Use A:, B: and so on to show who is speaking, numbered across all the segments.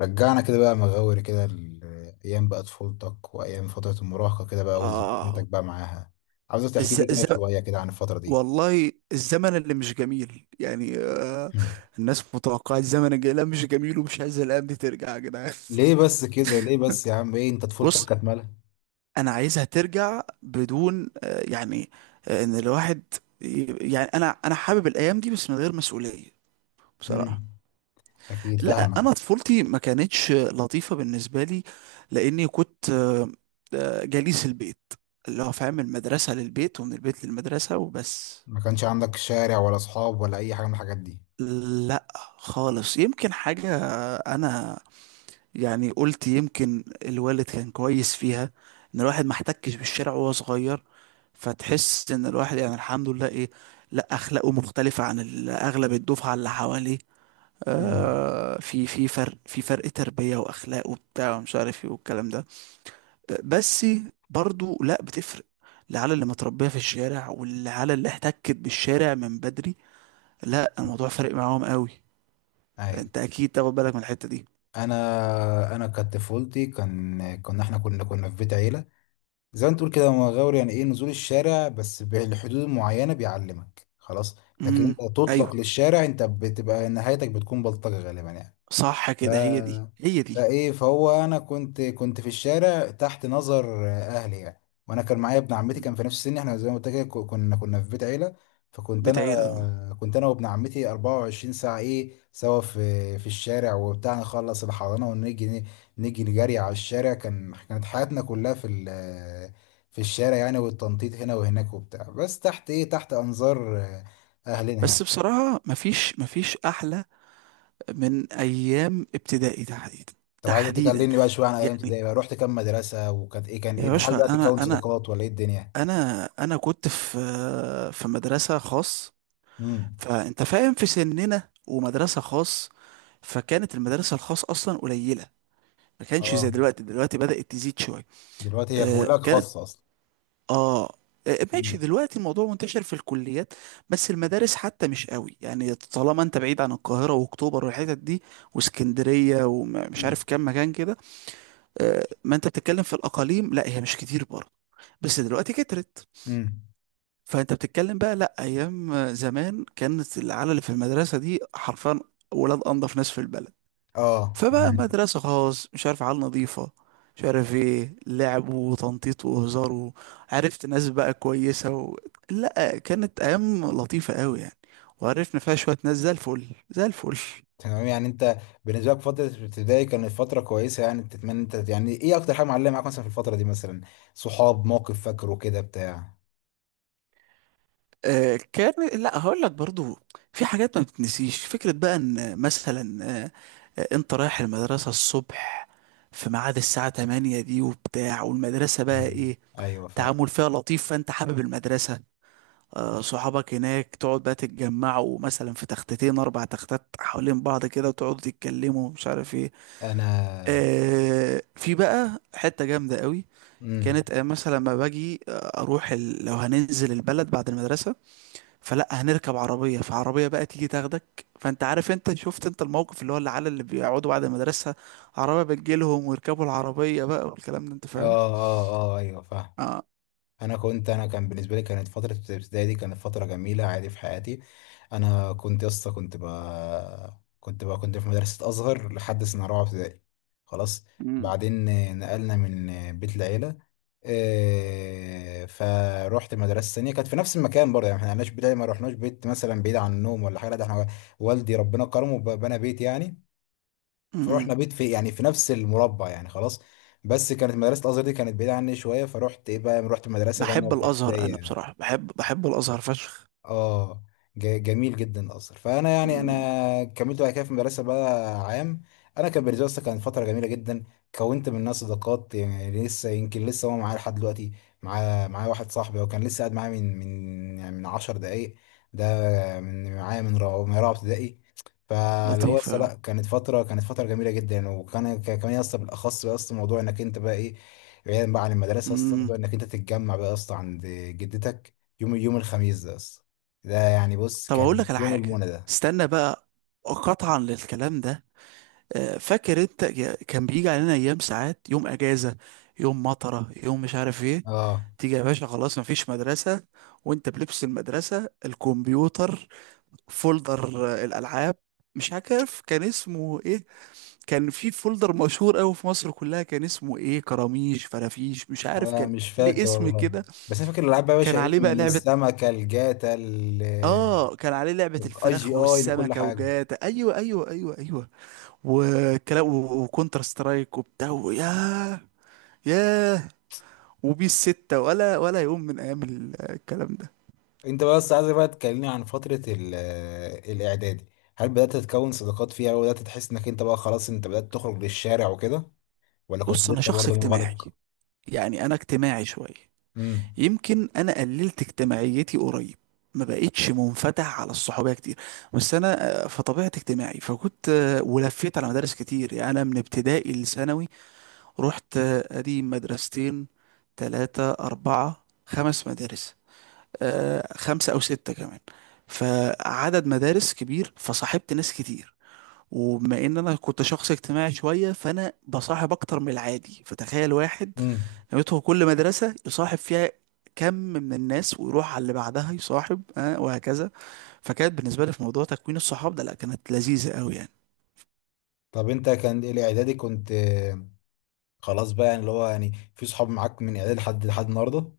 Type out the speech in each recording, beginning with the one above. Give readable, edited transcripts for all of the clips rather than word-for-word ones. A: رجعنا كده بقى مغاوري كده ايام بقى طفولتك وايام فتره المراهقه كده بقى وذكرياتك
B: آه.
A: بقى معاها. عاوزك تحكي
B: الز...
A: لي كده
B: الز...
A: شويه كده عن الفتره دي.
B: والله الزمن اللي مش جميل يعني،
A: مم.
B: الناس متوقعة الزمن الجاي، لا مش جميل ومش عايزة الأيام دي ترجع يا جدعان.
A: ليه بس كده، ليه بس يا عم، ايه انت طفولتك
B: بص،
A: كانت مالها؟
B: أنا عايزها ترجع بدون إن الواحد يعني أنا حابب الأيام دي بس من غير مسؤولية، بصراحة.
A: مم. اكيد
B: لا
A: فاهمك.
B: أنا طفولتي ما كانتش لطيفة بالنسبة لي، لأني كنت جليس البيت، اللي هو فاهم، المدرسة للبيت ومن البيت للمدرسة وبس.
A: ما كانش عندك شارع ولا اصحاب ولا اي حاجه من الحاجات دي؟
B: لا خالص، يمكن حاجة. أنا يعني قلت يمكن الوالد كان كويس فيها، إن الواحد ما احتكش بالشارع وهو صغير، فتحس إن الواحد يعني الحمد لله إيه، لا أخلاقه مختلفة عن أغلب الدفعة اللي حواليه.
A: مم.
B: آه في فرق في فرق تربية وأخلاق وبتاع ومش عارف إيه والكلام ده. بس برضو لا بتفرق العيال اللي متربية في الشارع والعيال اللي احتكت بالشارع من بدري، لا الموضوع فرق معاهم قوي.
A: ايوه.
B: انت اكيد تاخد بالك من الحتة دي.
A: انا انا كانت طفولتي، كان كنا احنا كنا كنا في بيت عيله. زي ما انت تقول كده مغاور، يعني ايه نزول الشارع بس بالحدود المعينة بيعلمك خلاص، لكن
B: امم.
A: انت
B: ايوه
A: تطلق للشارع انت بتبقى نهايتك بتكون بلطجة غالبا يعني.
B: صح
A: ف-
B: كده، هي دي هي دي.
A: فايه فهو انا كنت في الشارع تحت نظر اهلي يعني. وانا كان معايا ابن عمتي،
B: مم.
A: كان في نفس سني. احنا زي ما قلت لك كنا في بيت عيله. فكنت انا،
B: بتعير اه،
A: كنت انا وابن عمتي 24 ساعه ايه سوا في الشارع وبتاع. نخلص الحضانه ونيجي، نجري على الشارع. كانت حياتنا كلها في الشارع يعني، والتنطيط هنا وهناك وبتاع، بس تحت ايه، تحت انظار اهلنا يعني.
B: بس بصراحة مفيش احلى من ايام ابتدائي تحديدا.
A: طب عايزة
B: تحديدا
A: تكلمني بقى شوية عن أيام
B: يعني،
A: ابتدائي بقى، رحت كام مدرسة وكانت إيه، كان إيه،
B: يا
A: هل بقى
B: باشا انا
A: تكون
B: انا
A: صداقات ولا إيه الدنيا؟
B: انا كنت في في مدرسة خاص،
A: امم.
B: فانت فاهم في سننا ومدرسة خاص، فكانت المدرسة الخاص اصلا قليلة، ما كانش زي
A: أه،
B: دلوقتي. دلوقتي بدأت تزيد شوية.
A: دلوقتي هي
B: آه،
A: كلها
B: كانت،
A: خاصة أصلا.
B: اه. آه، ماشي،
A: امم.
B: دلوقتي الموضوع منتشر في الكليات، بس المدارس حتى مش قوي، يعني طالما انت بعيد عن القاهرة واكتوبر والحتت دي واسكندرية ومش عارف كام مكان كده. آه، ما انت بتتكلم في الاقاليم، لا هي مش كتير برضه، بس دلوقتي كترت.
A: امم.
B: فانت بتتكلم بقى، لا ايام زمان كانت العيال اللي في المدرسة دي حرفيا ولاد انضف ناس في البلد.
A: أه
B: فبقى
A: تمام.
B: مدرسة خاص، مش عارف عيال نظيفة، مش عارف ايه، لعب وتنطيط وهزار، وعرفت ناس بقى كويسة و... لا كانت أيام لطيفة قوي يعني. وعرفنا فيها شوية ناس زي الفل زي الفل.
A: تمام يعني أنت بالنسبة لك فترة ابتدائي كانت فترة كويسة يعني، تتمنى أنت يعني، إيه أكتر حاجة معلمة معاك مثلا في الفترة دي مثلا؟ صحاب، موقف فاكره كده بتاع؟
B: آه كان، لا هقول لك برضو في حاجات ما بتنسيش، فكرة بقى ان مثلا انت رايح المدرسة الصبح في ميعاد الساعة 8 دي وبتاع، والمدرسة بقى
A: مم.
B: ايه،
A: أيوه فاهم.
B: تعامل فيها لطيف، فانت حابب المدرسة. آه، صحابك هناك تقعد بقى تتجمعوا مثلا في تختتين اربع تختات حوالين بعض كده وتقعدوا تتكلموا مش عارف ايه.
A: أنا.
B: آه، في بقى حتة جامدة قوي،
A: امم.
B: كانت آه، مثلا لما باجي آه، لو هننزل البلد بعد المدرسة فلا هنركب عربية، فعربية بقى تيجي تاخدك، فانت عارف، انت شفت، انت الموقف اللي هو العيال اللي بيقعدوا بعد المدرسة، عربية بتجيلهم ويركبوا العربية بقى والكلام ده انت
A: أه
B: فاهم.
A: أه أه، أيوه فاهم.
B: اه.
A: انا كنت، انا كان بالنسبه لي كانت فتره الابتدائي دي كانت فتره جميله عادي في حياتي. انا كنت يا اسطى كنت في مدرسه ازهر لحد سنه رابعه ابتدائي، خلاص.
B: امم.
A: بعدين نقلنا من بيت العيله إيه، فروحت مدرسه ثانيه كانت في نفس المكان برضه. يعني احنا ما بيت العيلة، ما رحناش بيت مثلا بعيد عن النوم ولا حاجه، لا ده احنا والدي ربنا كرمه بنى بيت يعني. فروحنا
B: أمم.
A: بيت في يعني في نفس المربع يعني خلاص. بس كانت مدرسة الأزهر دي كانت بعيدة عني شوية، فروحت إيه بقى، رحت مدرسة تانية
B: بحب الازهر
A: ابتدائية
B: انا
A: يعني.
B: بصراحة، بحب الازهر فشخ.
A: اه. جميل جدا الاثر. فانا يعني انا كملت بعد كده في المدرسه بقى عام. انا كان بالنسبه لي أصلاً كانت فتره جميله جدا. كونت منها صداقات يعني لسه، يمكن لسه هو معايا لحد دلوقتي. معاه معايا واحد صاحبي هو كان لسه قاعد معايا من يعني من 10 دقائق ده. من معايا من رابعه ابتدائي. فاللي هو اصلا، لا
B: لطيفة.
A: كانت فتره، كانت فتره جميله جدا. وكان كمان اصلا بالاخص بقى، اصلا موضوع انك انت بقى ايه، بعيدا بقى عن المدرسه، اصلا
B: امم.
A: موضوع انك انت تتجمع بقى اصلا عند جدتك يوم، يوم الخميس ده اصلا. ده يعني بص
B: طب اقول
A: كان
B: لك على
A: يوم
B: حاجة،
A: المنى ده.
B: استنى بقى، قطعا للكلام ده، آه، فاكر انت يا- كان بيجي علينا ايام، ساعات يوم اجازة، يوم مطرة، يوم مش عارف ايه،
A: اه
B: تيجي يا باشا خلاص مفيش مدرسة، وانت بلبس المدرسة، الكمبيوتر فولدر، آه، الالعاب، مش عارف كان اسمه ايه. كان في فولدر مشهور قوي في مصر كلها كان اسمه ايه، كراميش فرافيش، مش عارف
A: انا
B: كان
A: مش
B: ليه
A: فاكر
B: اسم
A: والله.
B: كده.
A: بس انا فاكر الالعاب بقى يا
B: كان
A: باشا
B: عليه
A: ايه،
B: بقى
A: من
B: لعبة،
A: السمكه، الجاتا، الاي
B: اه كان عليه لعبة
A: جي
B: الفراخ
A: اي لكل
B: والسمكة
A: حاجه.
B: وجاتا، ايوه ايوه ايوه ايوه، وكونتر سترايك وبتاع، ياه ياه، وبيس ستة، ولا يوم من ايام الكلام ده.
A: انت بس عايزك بقى تكلمني عن فتره الاعدادي. هل بدات تتكون صداقات فيها وبدات تحس انك انت بقى خلاص انت بدات تخرج للشارع وكده، ولا كنت
B: بص انا
A: لسه
B: شخص
A: برضه
B: اجتماعي،
A: منغلق؟
B: يعني انا اجتماعي شوية.
A: امم.
B: يمكن انا قللت اجتماعيتي قريب، ما بقتش منفتح على الصحوبية كتير، بس انا آه، فطبيعتي اجتماعي، فكنت آه، ولفيت على مدارس كتير، يعني انا من ابتدائي لثانوي رحت ادي مدرستين، تلاتة اربعة خمس مدارس، آه خمسة او ستة كمان، فعدد مدارس كبير، فصاحبت ناس كتير. وبما ان انا كنت شخص اجتماعي شوية، فانا بصاحب اكتر من العادي، فتخيل واحد
A: امم.
B: نويته كل مدرسة يصاحب فيها كم من الناس ويروح على اللي بعدها يصاحب آه وهكذا. فكانت بالنسبة لي في موضوع تكوين الصحاب ده، لا كانت لذيذة قوي يعني.
A: طب انت كان الاعدادي كنت خلاص بقى يعني، اللي هو يعني في صحاب معاك من اعدادي لحد لحد النهارده؟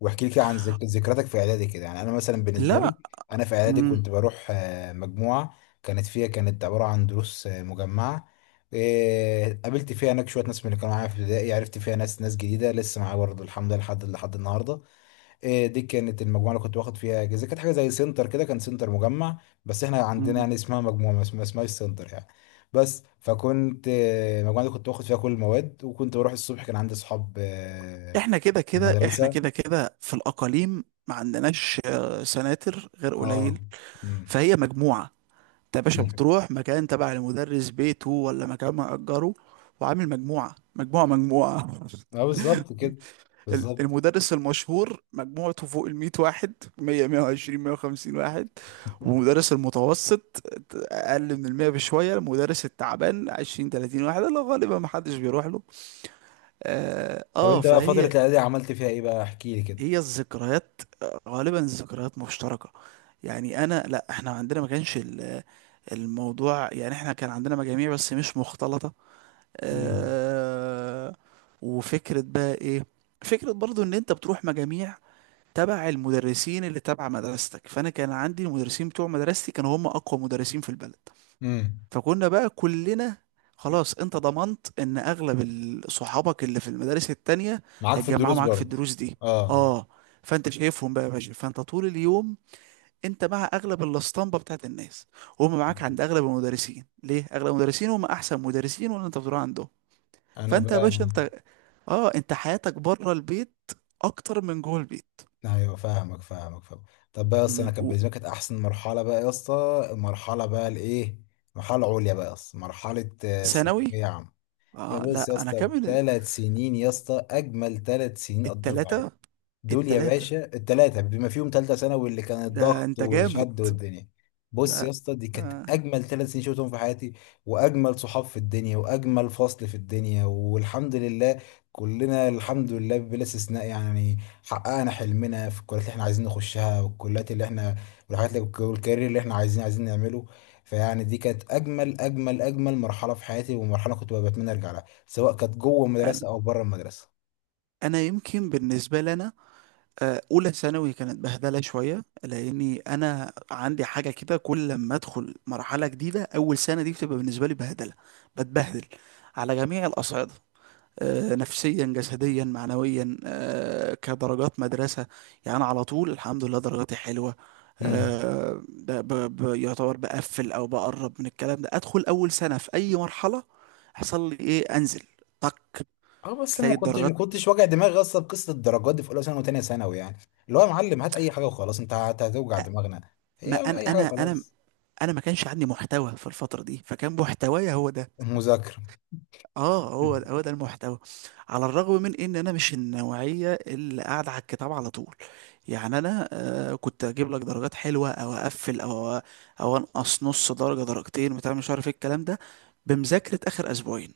A: واحكي لي كده عن ذكرياتك في اعدادي كده. يعني انا مثلا بالنسبه لي،
B: لا.
A: انا في اعدادي كنت بروح مجموعه، كانت فيها، كانت عباره عن دروس مجمعه. قابلت فيها هناك شويه ناس من اللي كانوا معايا في ابتدائي، عرفت فيها ناس، ناس جديده لسه معايا برضه الحمد لله لحد لحد النهارده. إيه دي كانت المجموعه اللي كنت باخد فيها اجازه، كانت حاجه زي سنتر كده، كان سنتر مجمع، بس احنا عندنا
B: امم.
A: يعني اسمها مجموعه، ما اسمهاش سنتر يعني. بس فكنت المجموعه دي كنت باخد فيها كل المواد، وكنت بروح الصبح، كان عندي اصحاب
B: احنا كده
A: في
B: كده احنا
A: المدرسه.
B: كده كده في الاقاليم ما عندناش آه، سناتر غير
A: اه.
B: قليل.
A: امم.
B: فهي مجموعه. انت يا باشا
A: أمم.
B: بتروح مكان تبع المدرس بيته ولا مكان مأجره، وعامل مجموعه مجموعه مجموعه
A: اه بالظبط كده، بالظبط.
B: المدرس المشهور مجموعته فوق ال 100 واحد، 100 120 150 واحد. ومدرس المتوسط اقل من ال 100 بشويه. المدرس التعبان 20 30 واحد اللي غالبا ما حدش بيروح له. اه
A: طب
B: آه،
A: انت بقى فتره
B: فهي،
A: الاعدادي عملت فيها ايه بقى، احكي لي كده.
B: هي الذكريات، غالبا الذكريات مشتركة. يعني انا، لا احنا عندنا ما كانش الموضوع، يعني احنا كان عندنا مجاميع بس مش مختلطة.
A: امم.
B: اه. وفكرة بقى ايه، فكرة برضو ان انت بتروح مجاميع تبع المدرسين اللي تبع مدرستك، فانا كان عندي المدرسين بتوع مدرستي كانوا هم اقوى مدرسين في البلد.
A: امم.
B: فكنا بقى كلنا خلاص انت ضمنت ان اغلب صحابك اللي في المدارس التانية
A: معاك في
B: هيتجمعوا
A: الدروس
B: معاك في
A: برضه.
B: الدروس دي.
A: اه.
B: اه. فانت شايفهم بقى يا باشا، فانت طول اليوم انت مع اغلب الاسطمبه بتاعت الناس، وهم معاك عند اغلب المدرسين، ليه اغلب المدرسين هم احسن مدرسين واللي انت بتروح عندهم.
A: انا
B: فانت يا
A: بقى.
B: باشا انت اه، انت حياتك بره البيت اكتر من جوه البيت.
A: ايوه فاهمك، فاهمك، فاهم. طب بقى يا اسطى،
B: م،
A: انا كانت
B: و-
A: بالنسبه لي كانت احسن مرحله بقى يا اسطى، المرحله بقى الايه، مرحله عليا بقى يا اسطى، مرحله
B: ثانوي،
A: ثانويه عامه. يا
B: اه
A: بص يا
B: لا انا
A: اسطى
B: كامل
A: ثلاث سنين يا اسطى، اجمل ثلاث سنين قضيتهم في حياتي.
B: التلاتة،
A: دول يا
B: التلاتة
A: باشا التلاتة، بما فيهم تالتة ثانوي اللي كان
B: ده
A: الضغط
B: انت جامد.
A: والشد والدنيا. بص يا
B: لا
A: اسطى دي كانت
B: آه.
A: أجمل ثلاث سنين شفتهم في حياتي، وأجمل صحاب في الدنيا وأجمل فصل في الدنيا والحمد لله. كلنا الحمد لله بلا استثناء يعني، حققنا حلمنا في الكليات اللي احنا عايزين نخشها، والكليات اللي احنا، والحاجات اللي، والكارير اللي احنا عايزين نعمله. فيعني دي كانت أجمل مرحلة في حياتي، ومرحلة كنت بتمنى أرجع لها سواء كانت جوه
B: أنا
A: المدرسة أو بره المدرسة.
B: أنا يمكن بالنسبة لنا آه، أولى ثانوي كانت بهدلة شوية، لأني أنا عندي حاجة كده كل لما أدخل مرحلة جديدة، أول سنة دي بتبقى بالنسبة لي بهدلة، بتبهدل على جميع الأصعدة، آه، نفسيا جسديا معنويا، آه، كدرجات مدرسة، يعني أنا على طول الحمد لله درجاتي حلوة.
A: مم.
B: آه، يعتبر بقفل أو بقرب من الكلام ده، أدخل أول سنة في أي مرحلة يحصل لي إيه، أنزل طك،
A: اه بس انا
B: تلاقي
A: ما كنتش ما
B: الدرجات.
A: كنتش واجع دماغي اصلا بقصه الدرجات دي في اولى ثانوي وثانيه ثانوي يعني. اللي هو يا معلم هات اي حاجه وخلاص، انت هتوجع دماغنا.
B: ما
A: هي
B: انا
A: اي حاجه
B: انا انا
A: وخلاص.
B: انا ما كانش عندي محتوى في الفتره دي، فكان محتوايا هو ده.
A: مذاكره.
B: اه هو هو ده المحتوى. على الرغم من ان انا مش النوعيه اللي قاعده على الكتاب على طول، يعني انا آه كنت اجيب لك درجات حلوه او اقفل، او انقص نص درجه درجتين بتاع مش عارف ايه الكلام ده، بمذاكره اخر اسبوعين.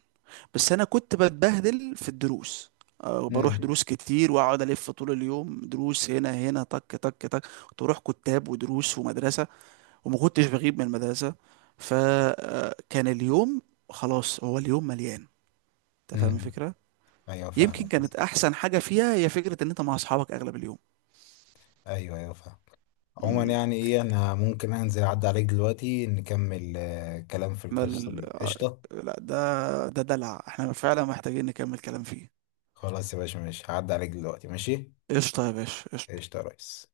B: بس انا كنت بتبهدل في الدروس، آه، وبروح
A: امم.
B: دروس كتير واقعد الف طول اليوم دروس هنا هنا طك طك طك. كنت بروح كتاب ودروس ومدرسه، وما كنتش بغيب من المدرسة. فكان اليوم خلاص، هو اليوم مليان، انت فاهم
A: امم.
B: الفكرة.
A: ايوه
B: يمكن
A: فاهمك
B: كانت
A: بس.
B: احسن حاجة فيها هي فكرة ان انت مع اصحابك اغلب اليوم.
A: ايوه ايوه فاهم. عموما
B: مم.
A: يعني ايه، انا ممكن انزل اعدي عليك دلوقتي نكمل كلام في
B: ما
A: القصه
B: ال...
A: دي
B: آه،
A: قشطه؟
B: لا ده دلع، احنا فعلا محتاجين نكمل كلام فيه.
A: خلاص يا باشا ماشي، هعدي عليك دلوقتي ماشي.
B: قشطة يا باشا قشطة.
A: قشطه يا ريس.